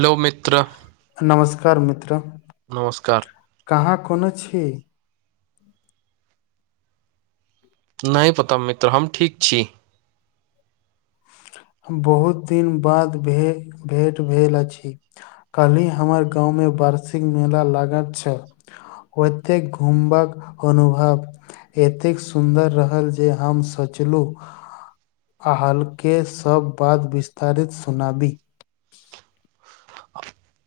hello मित्र नमस्कार मित्र नमस्कार कहाँ कोनो छी नहि पता मित्र हम ठीक छी बहुत दिन बाद भे भेट भेल अछि कहलि हमर गाँमे वार्षिक मेला लागल छै ओतयेक घुमबक अनुभव एतेक सुन्दर रहल जे हम सोचलू आ हल्का के सब बात विस्तारित सुनाबी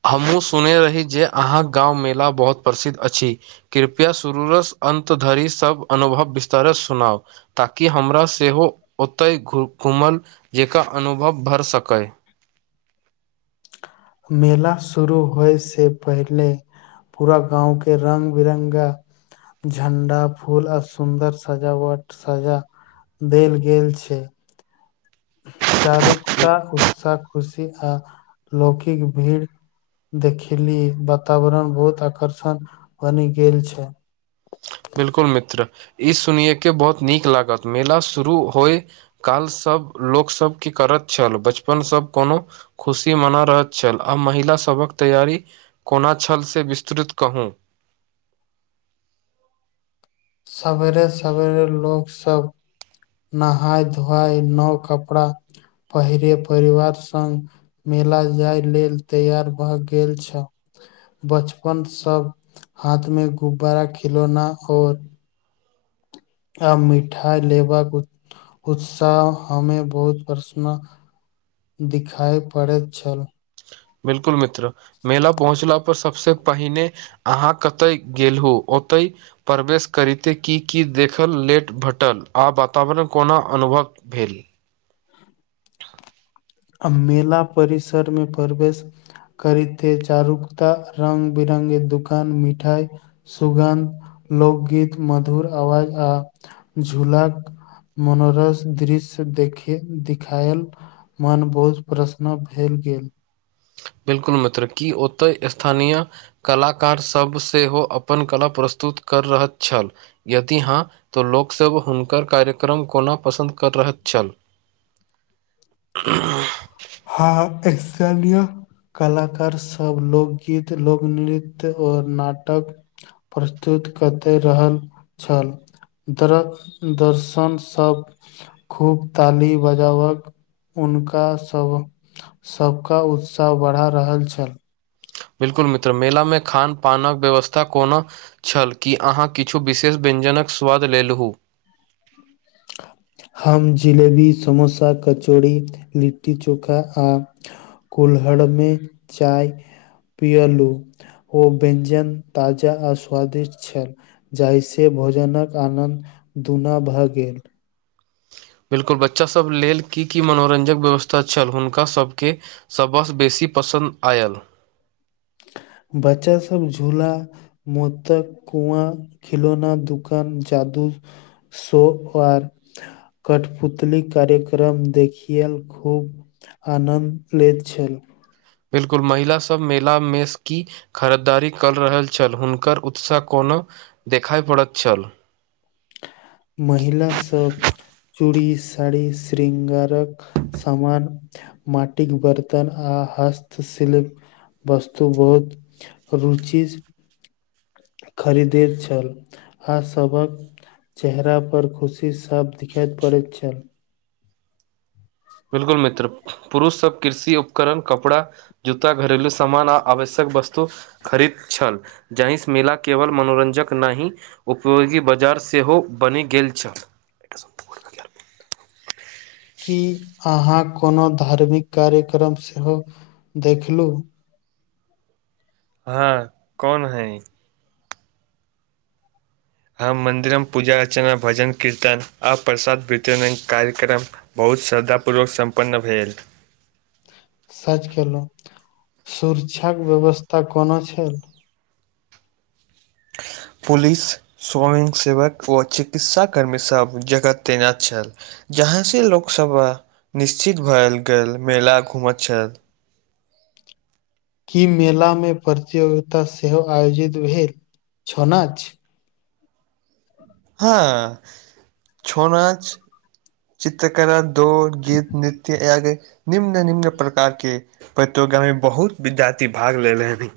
हमहुँ सुने रही जे अहाँके गाँव मेला बहुत प्रसिद्ध अछि कृपया शुरूसँ अन्त धरि सब अनुभव विस्तरस सुनाउ ताकि हमरा सेहो ओतय घूमल जेका अनुभव भरि सकय मेला शुरू होइसँ पहिले पूरा गाँव के रंग बिरंगा झण्डा फूल आर सुन्दर सजावट सजा देल गेल छै चारुकता उत्साह खुशी आ लौकिक भीड़ देखली वातावरण बहुत आकर्षण बनि गेल छै बिल्कुल मित्र ई सुनिये के बहुत नीक लागत मेला शुरू होइ काल सब लोकसब की करैत छल बचपन सब कोनो खुशी मना रहैत छल आ महिला सभक तैयारी कोना छल से विस्तृत कहू सवेरे सवेरे लोकग सब नहाय धोआय नओ कपड़ा पहिरे परिवार स मेला जाय लेल तैयार भ गेल छै बचपन सब हाथ मे गुब्बारा खिलौना और आ मिठाइ लेबाक उत उत्साह हमे बहुत प्रसन दिखाइ पड़ैत छल बिलकुल मित्र मेला पहुँचला पर सबसे पहिने अहाँ कतय गेलहु ओतहि प्रवेश करिते की की देखल लेट भेटल आ वातावरण कोना अनुभव भेल आ मेला परिसरमे प्रवेश करीे चारुकता रंग बिरंगे दुकान मिठाई सुगन्ध लोकगीत मधुर आवाज आ झुलाक मनोरस दृश्य देखे देखायल मन बोझ प्रसन भेल गेल बिल्कुल मित्र की ओतऽ स्थानीय कलाकार सभ सेहो अपन कला प्रस्तुत कर रहल छल यदि हँ तऽ लोकसभ हुनकर कार्यक्रम कोना पसन्द कर रहैत छल [inaudible] आ [unintelligible] हँ एक्शन लिए कलाकारसभ लोकगीत लोकनृत्य आओर नाटक प्रस्तुत कतै रहल छल दर दर्शनसभ खूब ताली बजावक उनका सब सबक उत्साह बढ़ा रहल छल बिल्कुल मित्र मेलामे खान पानक व्यवस्था कोनो छल की अहाँ किछु विशेष व्यजनक स्वाद लेलहु [unintelligible] हम जिलेबी समोसा कचौड़ी लिट्टी चोखा आ कुल्हड़ में चाय पियलू ओ व्यञ्जन ताजा आ स्वादिष्ट छल जाहिसँ भोजनक आनन्द दुना भऽ गेल बिल्कुल बच्चा सब लेल की की मनोरंजक व्यवस्था छल हुनका सबके सभसँ बेसी पसन्द आयल बच्चा सभ झूला मुदा कुआँ खिलौना दोकान जादु शो आर [unintelligible] कठपुतली कार्यक्रम देखिय खूब आनन्द लैत छल बिलकुल महिला सब मेला मेस की खरीदारी कऽ रहल छल हुनकर उत्साह कोनो देखाइ पड़ैत छल महिला सब चूड़ी साड़ी श्रृंगारक सामान माटिक बर्तन आ हस्तशिल्प वस्तु बहुत रुचि खरीदैत छल आ सभक चेहरा पर खुशी साफ देखायत पड़ैत छल बिलकुल मित्र पुरुष सब कृषि उपकरण कपड़ा जूता घरलू सामान आ आवश्यक वस्तु खरीद छल जाहि सँ मेला केवल मनोरञ्जक नहि उपयोगी बाजार सेहो बनि गेल छल की अहाँ कोनो धार्मिक कार्यक्रम सेहो देखलू हँ कौन हैं इ हम मंन्दिरम पूजा अर्चना भजन कीर्तन आ प्रसाद वितरण कार्यक्रम बहुत श्रद्धापूर्वक सम्पन्न भेल सच केलहु सुर्षाक व्यवस्था कोनो छल पुलिस स्वयं सेवक ओ चिकित्सा कर्मी सब जगह तेने छल जहाँसँ लोकसभ निश्चित भएल गेल मेला घूमैत छल की मेला में प्रतियोगिता सेहो आयोजित भेल छनछ हँ छो नछ चित्रकला दौड़ गीत नृत्य आदि निम्न निम्न प्रकार के प्रतियोगा में बहुत विद्यार्थी भाग लेले हनि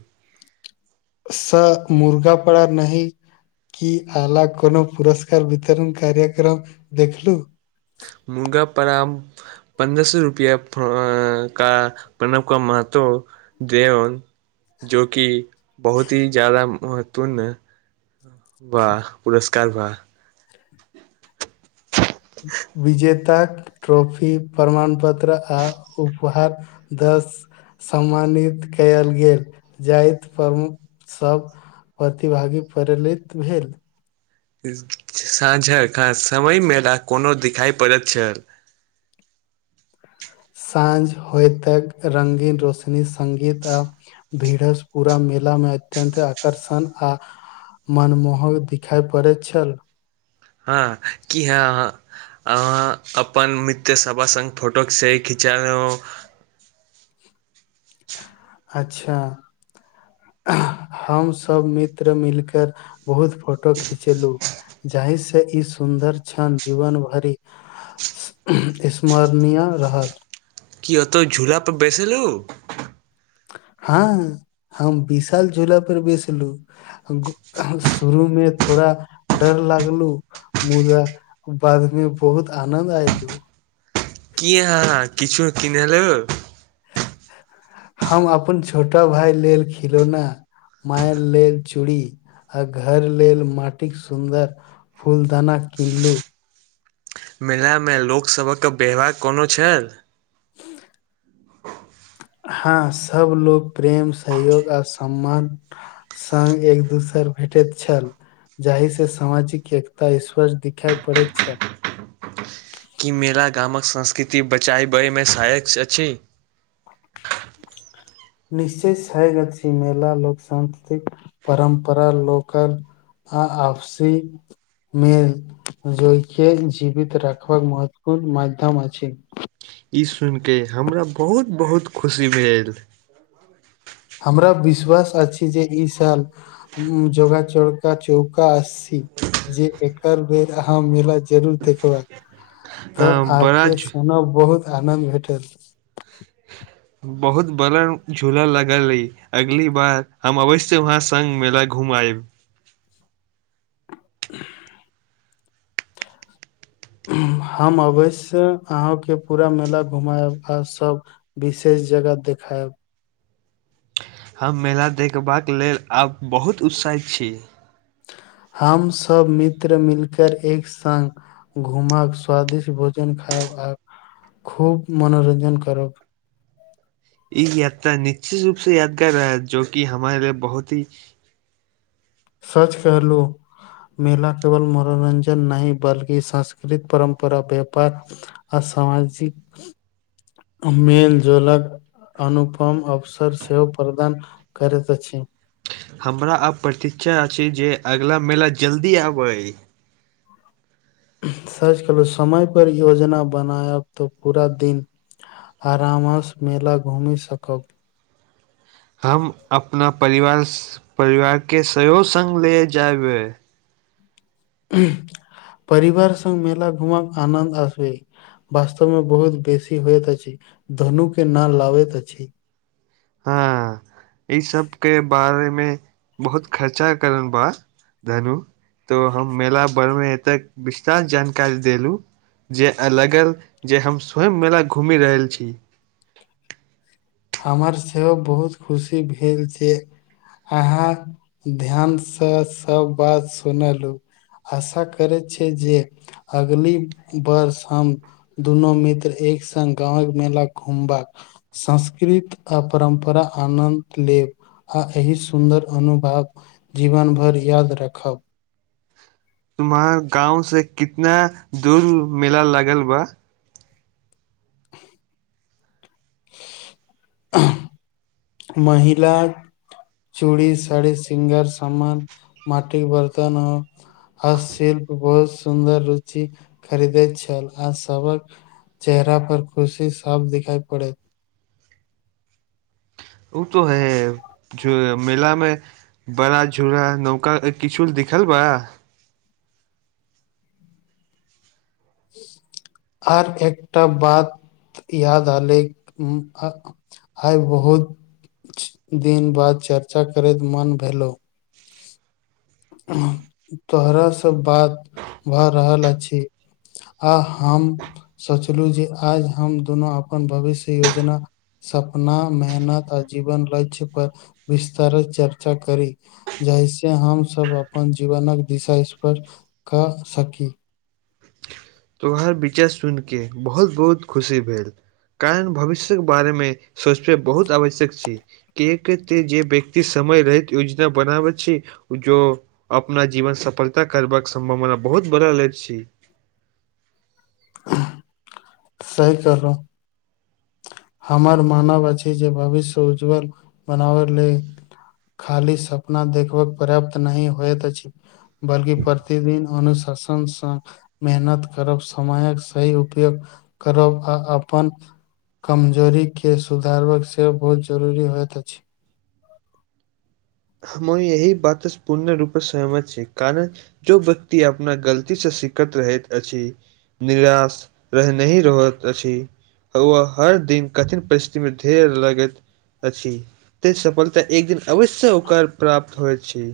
सक मुद्दा पड़ा नहि की आला कोनो पुरस्कार वितरण कार्यक्रम देखलु मुंगा पराम पन्द्रह सए रुपैया प्रऽ का प्रणव का महत्व देऔन जो कि बहुत ही जायदा महत्वपूर्ण वाह पुरस्कार वाह विजेताक ट्रॉफी प्रमाण पत्र आ उपहारह दस सम्मानित कयल गेल जाति प्रमुख सब प्रतिभागी परलित भेल साँझक का समय मेला कोनो दिखाइ पड़ैत छल साँझ होयतक रंगीन रोशनी संगीत आ भेड़स पूरा मेला में अत्यंत आकर्षण आ मनमोहो दिखाइ पड़ैत छल हँ की हाँ हाँ अहाँ अपन मित्र सभक संग फोटो सेहो खिचाय लेलहुँ अच्छा हम सभ मित्र मिलकेर बहुत फोटो खिचेलुँ जाहि सँ ई सुन्दर छन जीवन भरि स्मरणीय रहल की ओतऽ झूला पर बैसलुँ हँ हम विशाल झोला पर बेसलुँ ग शुरू मे थोड़ा डर लागलुँ मुदा बाद में बहुत आनन्द आयलु कि अहाँ किछु किन लू हम अपन छोटा भाय लेल खिलौना माय लेल चूड़ी आ घर लेल माटिक सुन्दर फूलदाना किनलुँ मेला में लोक सभक व्यवहार कोनो छैल [unintelligible] हँ सब लोग प्रेम सहयोग आर सम्मान संग एक दोसर भेटैत छल जाहि से सामाजिक एकता स्पर्श दिखाई पड़ैत छल की मेरा गामक संस्कृति बचाबबै में सहायक अछि निश्चे सग छी मेल लोक सांस्कृतिक परम्परा लोकल आ आवसी मेल जयके जीवित राखबाक महत्व गण माध्यम अछि छै ई सुनि के हमरा बहुत बहुत खुशी भेल हमरा विश्वास अछि जे ई साल जोगा चोड़का चौका असी जे एकर बेर अहाँ म जरूर देखबाक अ तऽ बड़ा आके सोना बहुत आनंद भेटत बहुत बड़र झूला लगल अय अगली बार हम अवश्य वहाँ संग मेला घुम आएब [unintelligible] हम अवैश्य अहाँ के पूरा मेला घुमायब आ सब विशेष जगह देखायएब हम मेला देखबाक लेल आब बहुत उत्साहित छी हमसब मित्र मिलकर एक संग घुमाक स्वादिष्ट भोजन खाउ आ खूब मनोरञ्जन करब ई यात्रा निश्चित रूप से यादगार रहै जो कि हमारे ल बहुत ही सच कहलो मेला केवल मनोरञ्जन नहि बल्कि सांस्कृतिक परम्परा व्यापार असामाजिक मेल जोलक अनुपम अवसर सेहो प्रदान करैत अछि हमरा आब प्रतीक्षा अछि जे अगिला मेला जल्दी आबै साच कहलू समय पर योजना बनायब तऽ पूरा दिन आराम सँ मेला घूमि सकब हम अपना परिवार परिवार के सेहो सँग ले जायबै परीवार संग मेला घुमबाक आनन्द अछि वास्तव में बहुत बेसी होत अछि धनु के न लाबैत अछि हँ ई सबके बारे मे बहुत खर्चा करनि बा धनु तो हम मेला बर मे एतेक विस्तार जानकारी देलू जे आ लगल जे हम स्वयं मेला घूमि रहल छी हमर सेहो बहुत खुशी भेल छै अहाँ ध्यान से सब बात सुनलु आशा करै छै जे अगली वर्ष हम दुनू मित्र एक सङ्ग गाँवक मेला घूमबाक सं संकृतिक आ परम्परा आनन्द लेब आ एहि सुन्दर अनुभव जीवन भरि याद राखब तुम्हार गाँव से कितना दूर मेला लागल बा महिलाक चूड़ी सारि सृंगार सान मटिक बर्तन हो आ शिल्प बहुत सुन्दर रुचि खरीदैत छल आ सबक चेहरा पर खुशी साफ दिखाई पड़े ओ तो है ज मेला मे बड़ा झूरा नौका किछु दिखल बा आर एकटा बात याद आले आइ बहुत दिन बाद चर्चा करैत मन भेलो तोहरा सब बात भए रहल अछि आ हम सोचलौ जे आज हम दुनू अपन भविष्य योजना सपना मेहनत आजीवन लछय पर विस्तारित चर्चा करि जैसे हमसभ अपन जीवनक दिशा स्पर्श क सकी तोहार विचार सुन केऽ बहुत बहुत खुशी भेल कारण भविष्य बारे मे सोचबे बहुत आवश्यक छि कियेक त जे व्यक्त समय रहैत योजना बनाबै छै जो अपना जीवन सफलता करबक सम्भव बहुत बड़ा लैत छी सहि कहलु हमर मानव अछि जे भविष्य उज्ज्वल बनाबै लेल खाली सपना देखबक पर्याप्त नहि होयइत अछि बल्कि प्रतिदिन अनुशसनसँ मेहनत करब समयक सही उपयोग करब आ अपन कमजोरी के सुधारबक सेहो बहुत जरूरी होइत अछि हम यही बात पूर्ण रूपे सहमत छीय कारण जो व्यक्ति अपना गलती सँ सिखैत रहैत अछि निराश रहनई रहैत अछि ओ हर दिन कठिन परिस्थितिमे धेर लगैत अछि त सफलता एक दिन अवश्य ओकर प्राप्त होइत छै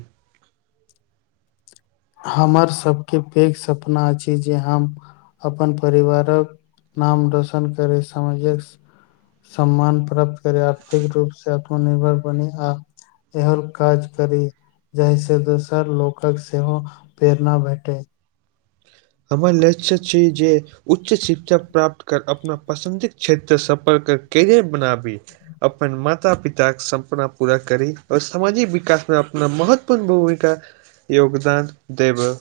हमर सभके पैघ सपना अछि जे हम अपन परिवारक नाम रोशन करय समाजक सम्मान प्राप्त करे आर्थिक रूप से आत्मनिर्भर बने आ एहन काज करी जहि से दोसर लोकक से कोनो प्रेरणा भेटय हमर लच् छी जे उच्च शिक्षा प्राप्त कर अपना पसन्दी क्षेत्र सफल कर कैरियर बनाबी अपन माता पिताक सपना पूरा करी और सामाजिक विकासमे अपना महत्वपूर्ण भूमिका योगदान देबै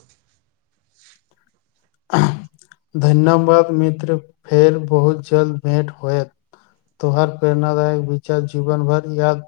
धन्यवाद मित्र फेर बहुत जल्द भेँट होयत तो हर प्रेरणाादायक विचार जीवन भर याद